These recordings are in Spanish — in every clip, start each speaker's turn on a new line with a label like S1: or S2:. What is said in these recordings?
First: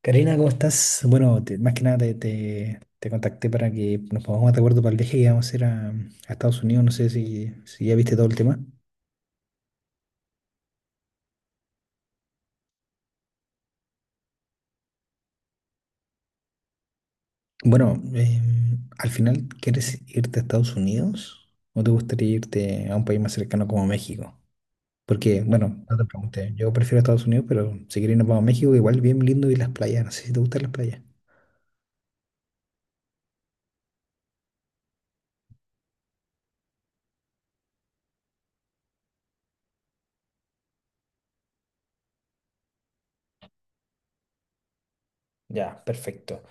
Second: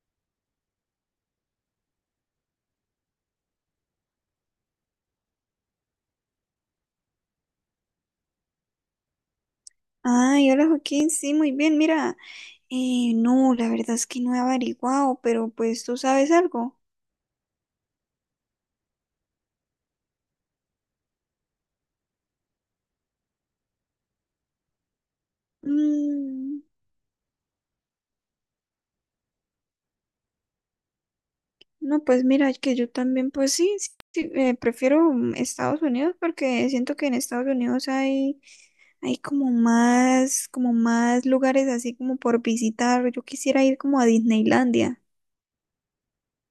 S1: Karina, ¿cómo estás? Bueno, más que nada te contacté para que nos pongamos de acuerdo para el viaje que vamos a hacer a Estados Unidos. No sé si, si ya viste todo el tema.
S2: Ay, hola Joaquín, sí, muy bien, mira, no, la verdad es que no he averiguado, pero pues tú sabes algo.
S1: Bueno, al final, ¿quieres irte a Estados Unidos o te gustaría irte a un país más cercano como México? Porque, bueno, no te pregunté,
S2: Mm,
S1: yo prefiero Estados Unidos, pero si quieres nos vamos a México, igual bien lindo y las playas. No sé si te gustan las playas.
S2: no, pues mira, que yo también, pues sí, sí, sí, prefiero Estados Unidos porque siento que en Estados Unidos hay como más lugares así como por visitar. Yo quisiera ir como a Disneylandia.
S1: Ya, perfecto.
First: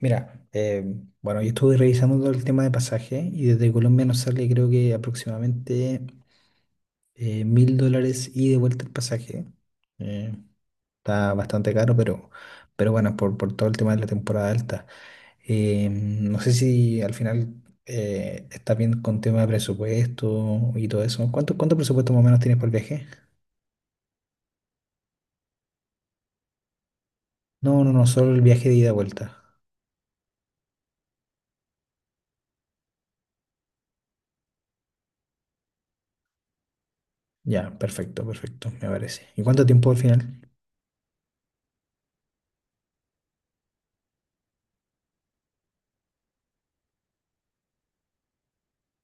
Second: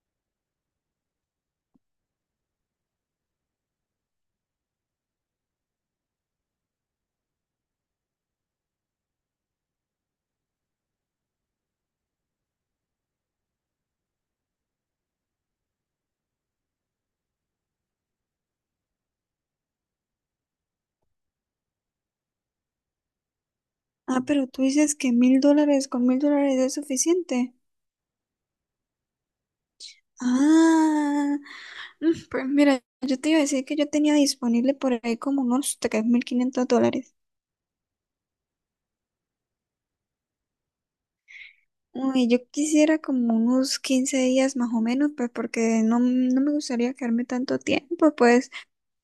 S1: Mira, bueno, yo estuve revisando todo el tema de pasaje y desde Colombia nos sale creo que aproximadamente $1000 y de vuelta el pasaje. Eh, está bastante caro, pero bueno, por todo el tema de la temporada alta. No sé si al final estás bien con tema de presupuesto y todo eso. ¿Cuánto, cuánto presupuesto más o menos tienes por el viaje?
S2: Ah, pero tú dices que $1000, con $1000 es suficiente.
S1: No, no, no, solo el viaje de ida y vuelta.
S2: Ah, pues mira, yo te iba a decir que yo tenía disponible por ahí como unos $3500.
S1: Ya, perfecto, perfecto, me parece. ¿Y cuánto tiempo al final?
S2: Uy, yo quisiera como unos 15 días más o menos, pues porque no me gustaría quedarme tanto tiempo, pues,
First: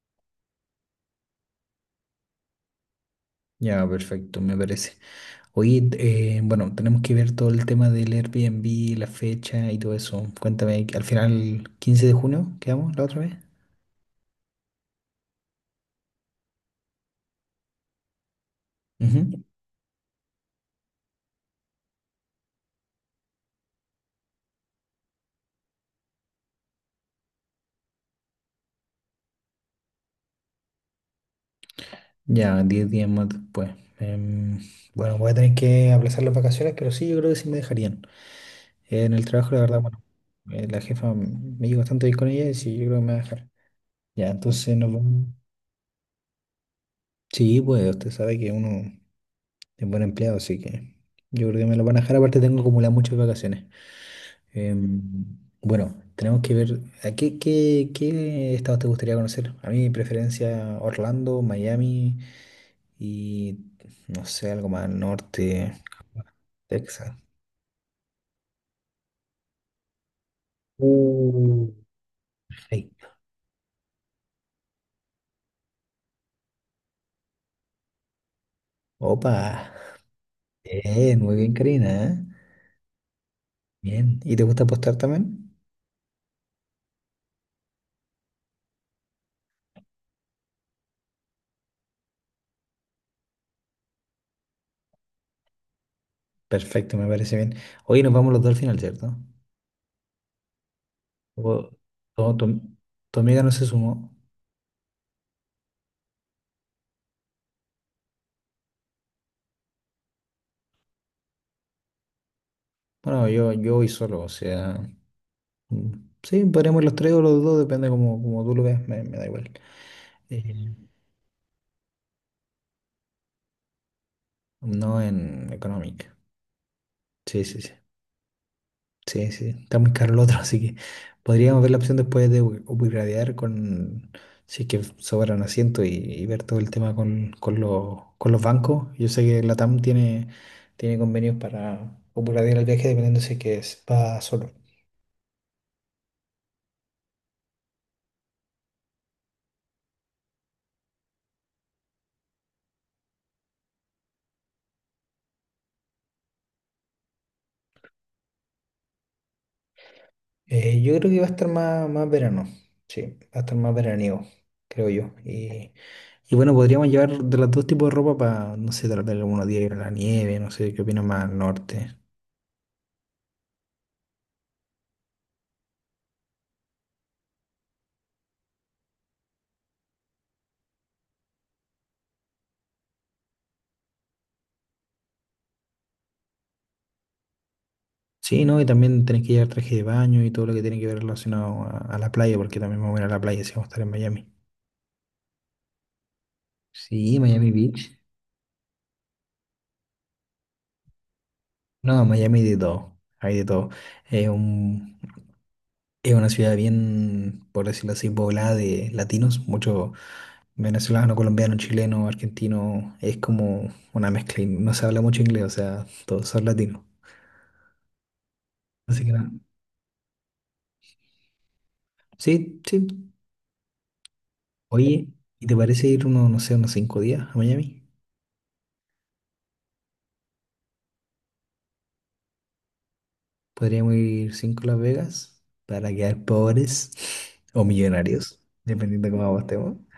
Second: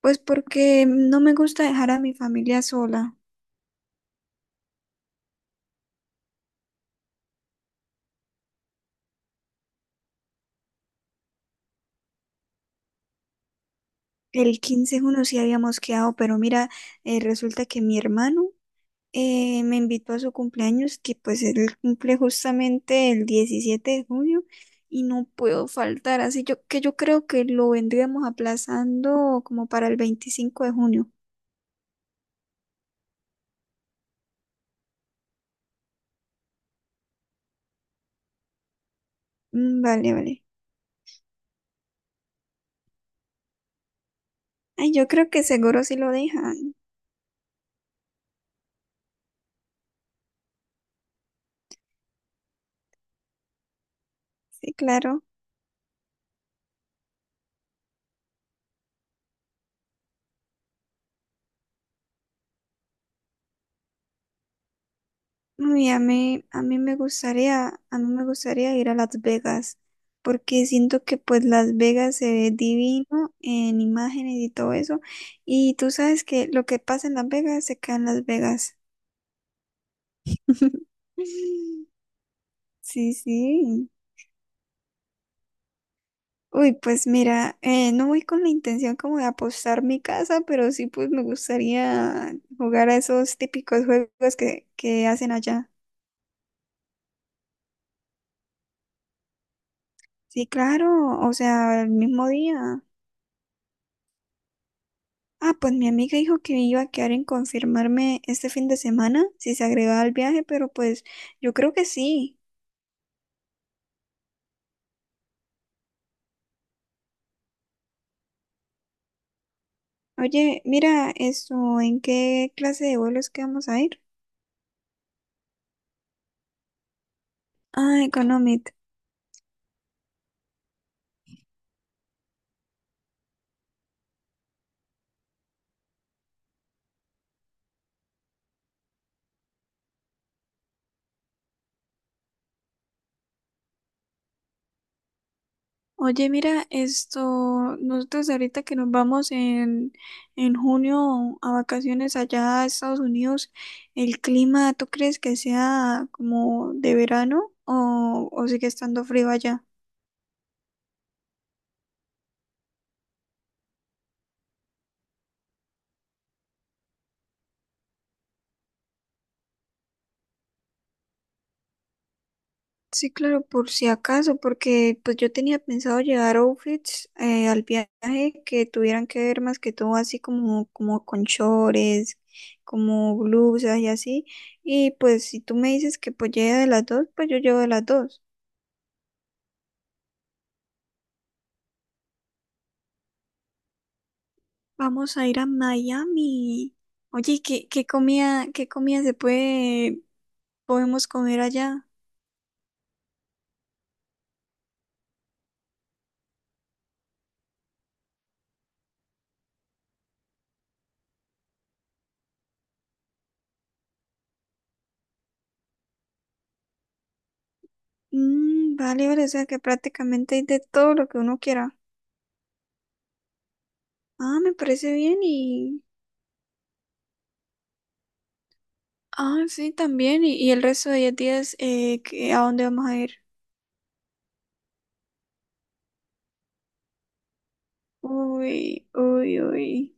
S2: pues porque no me gusta dejar a mi familia sola.
S1: Ya, perfecto, me parece. Oye, bueno, tenemos que ver todo el tema del Airbnb, la fecha y todo eso. Cuéntame, al final, 15 de junio, ¿quedamos la otra vez?
S2: El quince es uno sí habíamos quedado, pero mira, resulta que mi hermano
S1: Ujú.
S2: me invitó a su cumpleaños, que pues él cumple justamente el 17 de junio y no puedo faltar, así yo, que yo creo que lo vendríamos aplazando como para el 25 de junio.
S1: Ya, 10 días más después. Em, bueno, voy a tener que aplazar las vacaciones, pero sí, yo creo que sí me dejarían en el trabajo, la verdad,
S2: Mm,
S1: bueno,
S2: vale, vale.
S1: la me llevo bastante bien con ella y sí, yo creo que me va a dejar. Ya, entonces
S2: Ay,
S1: nos
S2: yo
S1: vamos.
S2: creo que seguro sí lo dejan.
S1: Sí, pues usted sabe que uno es buen empleado, así que yo creo que me lo van a dejar. Aparte, tengo acumuladas muchas vacaciones.
S2: Sí, claro.
S1: Em, bueno, tenemos que ver a qué estados te gustaría conocer. A mí mi preferencia Orlando, Miami y no sé, algo más al norte,
S2: Uy,
S1: Texas.
S2: a mí me gustaría ir a Las Vegas, porque siento que pues
S1: Uh.
S2: Las Vegas se ve
S1: Ay,
S2: divino en imágenes y todo eso. Y tú sabes que lo que pasa en Las Vegas se queda en Las Vegas.
S1: opa, bien, muy bien, Karina, ¿eh?
S2: Sí, sí.
S1: Bien. ¿Y te gusta apostar también?
S2: Uy, pues mira, no voy con la intención como de apostar mi casa, pero sí pues me gustaría jugar a esos típicos juegos que hacen allá.
S1: Perfecto, me parece bien. Hoy nos vamos los dos al final, ¿cierto?
S2: Sí, claro, o
S1: O-
S2: sea, el mismo
S1: o tu,
S2: día.
S1: tu amiga no se sumó.
S2: Ah, pues mi amiga dijo que iba a quedar en confirmarme este fin de semana si se agregaba al viaje, pero pues yo creo que sí.
S1: Bueno, yo voy solo, o sea, mm, sí, podríamos ir los tres o los dos, depende como, como tú lo veas, me da igual.
S2: Oye,
S1: Eh,
S2: mira, esto, ¿en qué clase de vuelos que vamos a ir?
S1: no, en Economic. Sí, sí, sí.
S2: Ah, económico.
S1: Sí, sí. Está muy caro el otro, así que podríamos ver la opción después de upgradear con si es que sobran asientos y ver todo el tema con los bancos. Yo sé que la TAM tiene, tiene convenios para upgradear el viaje dependiendo si es que va solo.
S2: Oye, mira, esto, nosotros ahorita que nos vamos en junio a vacaciones allá a Estados Unidos, ¿el clima tú crees que sea como de verano o sigue estando frío allá?
S1: Yo creo que va a estar más, más verano, sí, va a estar más veraniego, creo yo. Y bueno, podríamos llevar de los dos tipos de ropa para, no sé, tal vez algunos días ir a la nieve, no sé, qué opinas más al norte.
S2: Sí, claro, por si acaso, porque pues yo tenía pensado llevar outfits al viaje que tuvieran que ver más que todo así como, como con chores, como blusas y así. Y pues si tú me dices que pues lleve de las dos, pues yo llevo de las dos.
S1: Sí, ¿no? Y también tenés que llevar traje de baño y todo lo que tiene que ver relacionado a la playa, porque también vamos a ir a la playa si vamos a estar en Miami.
S2: Vamos a ir a Miami.
S1: Sí,
S2: Oye,
S1: Miami
S2: ¿qué, qué
S1: Beach.
S2: comida, qué comida podemos comer allá?
S1: No, Miami, de todo, hay de todo. Es un, es una ciudad bien, por decirlo así, poblada de latinos, mucho venezolano, colombiano, chileno, argentino, es como una mezcla. Y no se habla mucho inglés, o sea, todos son latinos.
S2: Mm,
S1: Así
S2: vale,
S1: que
S2: vale, o
S1: nada.
S2: sea que prácticamente hay de todo lo que uno quiera.
S1: Sí, sí.
S2: Ah, me parece
S1: Oye,
S2: bien
S1: ¿y te
S2: y...
S1: parece ir unos, no sé, unos 5 días a Miami?
S2: Ah, sí, también. Y el resto de 10 días, ¿qué- ¿a dónde vamos a ir?
S1: Podríamos ir cinco a Las Vegas para quedar pobres o millonarios,
S2: Uy,
S1: dependiendo de cómo
S2: uy,
S1: apostemos.
S2: uy.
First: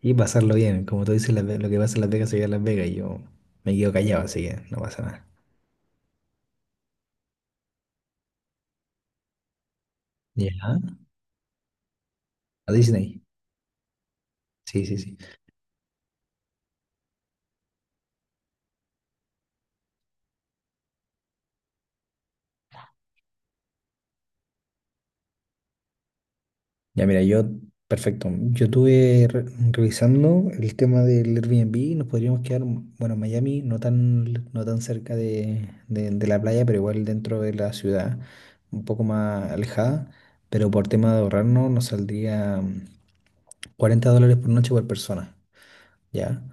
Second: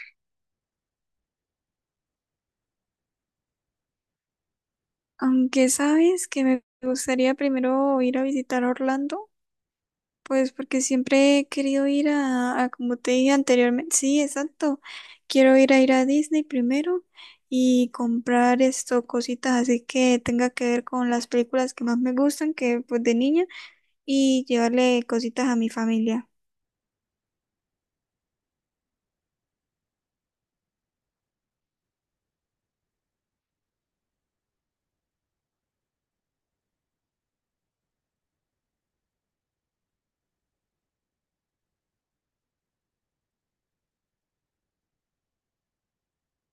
S1: Y pasarlo bien. Como tú dices, lo que pasa en Las Vegas se queda en Las Vegas, y yo me quedo callado, así que no pasa nada.
S2: Aunque sabes que me gustaría primero ir a visitar Orlando. Pues
S1: Ya.
S2: porque siempre he querido ir a,
S1: A
S2: como te
S1: Disney.
S2: dije anteriormente, sí, exacto.
S1: Sí, sí, sí.
S2: Quiero ir a Disney primero y comprar esto, cositas así que tenga que ver con las películas que más me gustan, que pues de niña, y llevarle cositas a mi familia.
S1: Ya, mira, yo, perfecto. Yo estuve revisando el tema del Airbnb y nos podríamos quedar, mm, bueno, en Miami, no tan, no tan cerca de, de la playa, pero igual dentro de la ciudad, un poco más alejada. Pero por tema de ahorrarnos, nos saldría $40 por noche por persona, ¿ya?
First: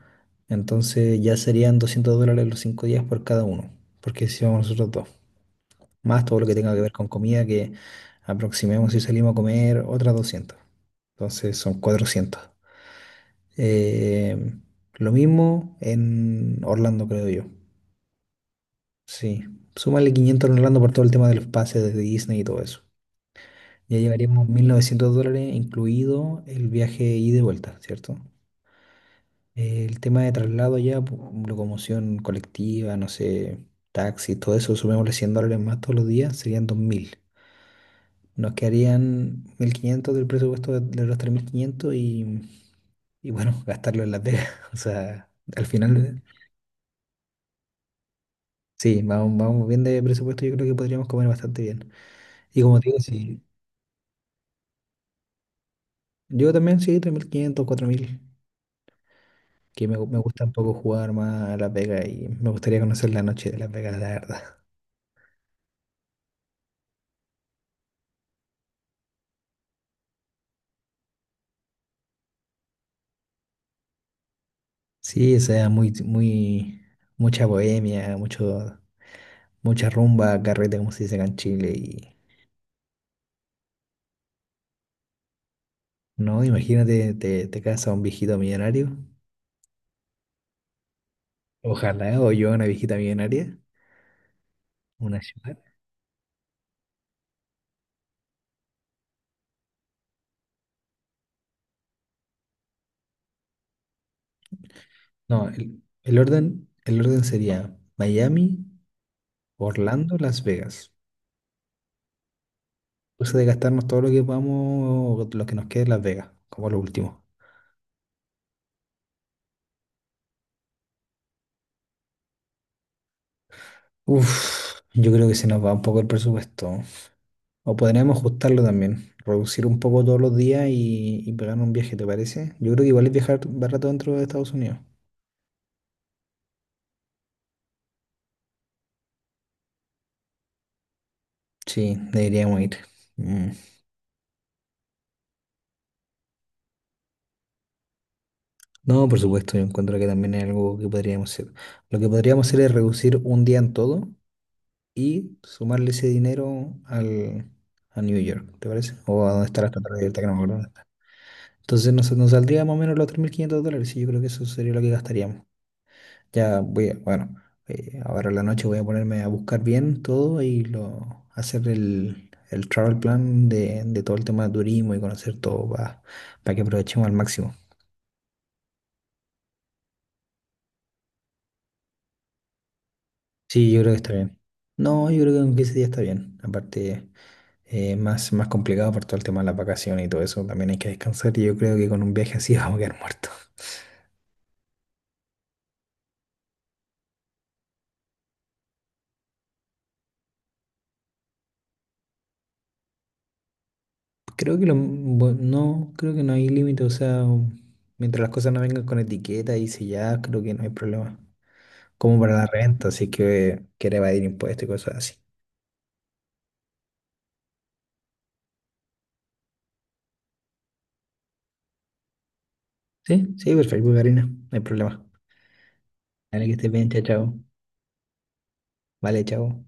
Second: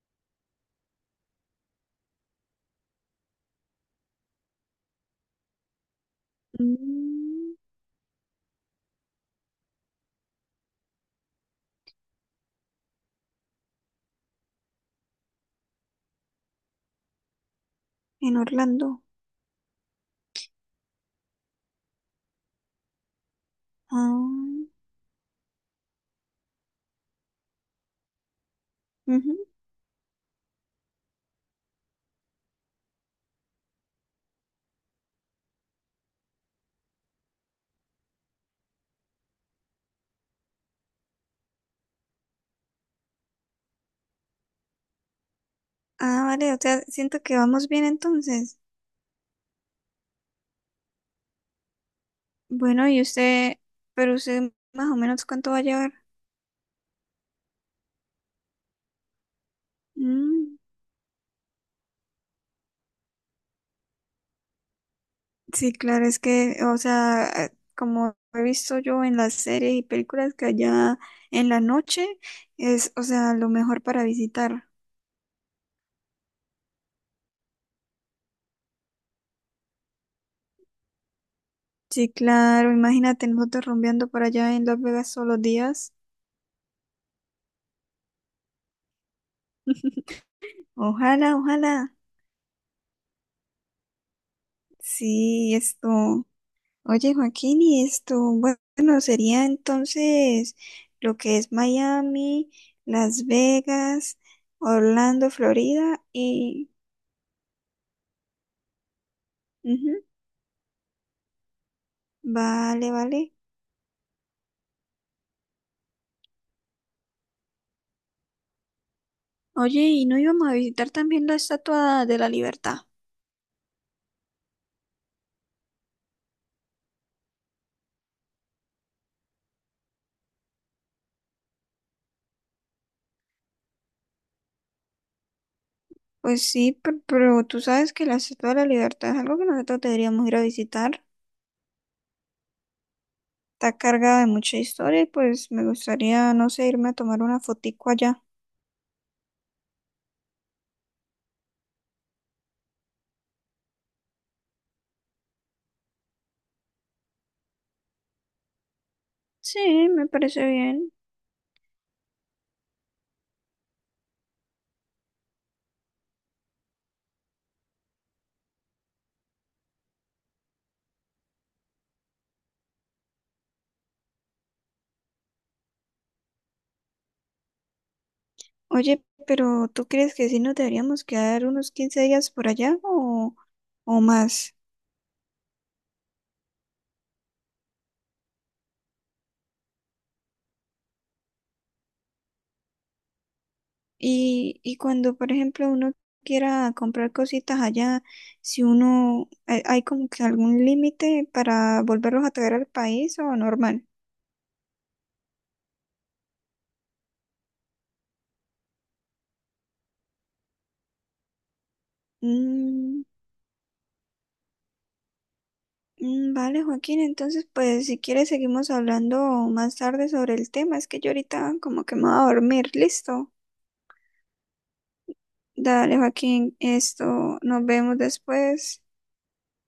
S1: Entonces ya serían $200 los 5 días por cada uno, porque si vamos nosotros dos más todo lo que tenga que ver con comida,
S2: Mm,
S1: que aproximemos si salimos a comer otras 200. Entonces son 400. Eh, lo mismo en Orlando, creo yo.
S2: en Orlando.
S1: Sí, súmale 500 en Orlando por todo el tema de los pases de Disney y todo eso. Ya llevaríamos mil
S2: Ah,
S1: novecientos dólares, incluido el viaje ida y vuelta, ¿cierto?
S2: ujú.
S1: El tema de traslado ya, locomoción colectiva, no sé, taxi, todo eso, sumémosle $100 más todos los días, serían 2000. Nos quedarían 1500 del presupuesto de los 3500 y bueno, gastarlo en Las Vegas. O sea, al final,
S2: Ah, vale, o sea, siento que vamos bien entonces.
S1: sí, vamos, vamos bien de presupuesto, yo creo que podríamos comer bastante bien. Y como
S2: Bueno,
S1: te digo,
S2: y
S1: sí,
S2: usted, pero usted más o menos cuánto va a llevar.
S1: yo también sí, 3500, 4000, que me gusta un
S2: Mm.
S1: poco jugar más a Las Vegas y me gustaría conocer la noche de Las Vegas, la verdad.
S2: Sí, claro, es que, o sea, como he visto yo en las series y películas que allá en la noche es, o sea, lo mejor para visitar.
S1: Sí, o sea, muy, muy, mucha bohemia, mucho, mucha rumba, carrete, como se dice acá en Chile.
S2: Sí,
S1: Y
S2: claro, imagínate nosotros rumbeando por allá en Las Vegas todos los días.
S1: no, imagínate, te casa un viejito millonario.
S2: Ojalá, ojalá.
S1: Ojalá, o yo una viejita millonaria, una
S2: Sí,
S1: ciudad.
S2: esto. Oye, Joaquín, y esto, bueno, sería entonces lo que es Miami, Las Vegas, Orlando,
S1: No,
S2: Florida y...
S1: el orden sería Miami,
S2: Ujú,
S1: Orlando, Las Vegas.
S2: vale, vale.
S1: Pues de gastarnos todo lo que podamos, o lo que nos quede en Las Vegas, como lo último.
S2: Oye, ¿y no íbamos a visitar también la Estatua de la Libertad?
S1: Uf, yo creo que se nos va un poco el presupuesto. O podríamos ajustarlo también, reducir un poco todos los días y pegar un viaje, ¿te parece? Yo creo que igual es viajar barato dentro de Estados Unidos.
S2: Pues sí, pe- pero, tú sabes que la Estatua de la Libertad es algo que nosotros deberíamos ir a visitar.
S1: Sí, deberíamos ir. Mm.
S2: Está cargada de mucha historia y pues me gustaría, no sé, irme a tomar una fotico allá.
S1: No, por supuesto, yo encuentro que también es algo que podríamos hacer. Lo que podríamos hacer es reducir un día en todo y sumarle ese dinero al, a New York, ¿te parece? O a donde está la
S2: Sí,
S1: estatua,
S2: me
S1: de que no me
S2: parece
S1: acuerdo dónde está.
S2: bien.
S1: Entonces nos, nos saldría más o menos los $3500 y yo creo que eso sería lo que gastaríamos. Ya voy a, bueno, ahora en la noche voy a ponerme a buscar bien todo y lo, hacer el travel plan de todo el tema de turismo y conocer todo para que aprovechemos al máximo.
S2: Oye, pero ¿tú crees que sí nos deberíamos quedar unos 15 días por allá
S1: Sí, yo creo que
S2: o
S1: está bien.
S2: más?
S1: No, yo creo que en 15 días está bien. Aparte, más, más complicado por todo el tema de las vacaciones y todo eso. También hay que descansar y yo creo que con un viaje así vamos a quedar muertos.
S2: Y cuando, por ejemplo, uno quiera comprar cositas allá, si uno, hay como que algún límite para volverlos a traer al país o normal.
S1: Creo que lo, no, creo que no hay límite. O sea, mientras las cosas no vengan con etiqueta y selladas, creo que no hay problema. Como para la renta,
S2: Mm,
S1: así que quiere evadir impuestos y cosas así.
S2: vale, Joaquín, entonces, pues si quieres seguimos hablando más tarde sobre el tema. Es que yo ahorita como que me voy a dormir,
S1: Sí,
S2: listo.
S1: sí, perfecto, Karina. No hay problema.
S2: Dale,
S1: Dale, que
S2: Joaquín,
S1: estés bien, chao,
S2: esto,
S1: chao.
S2: nos vemos después.
S1: Vale, chao.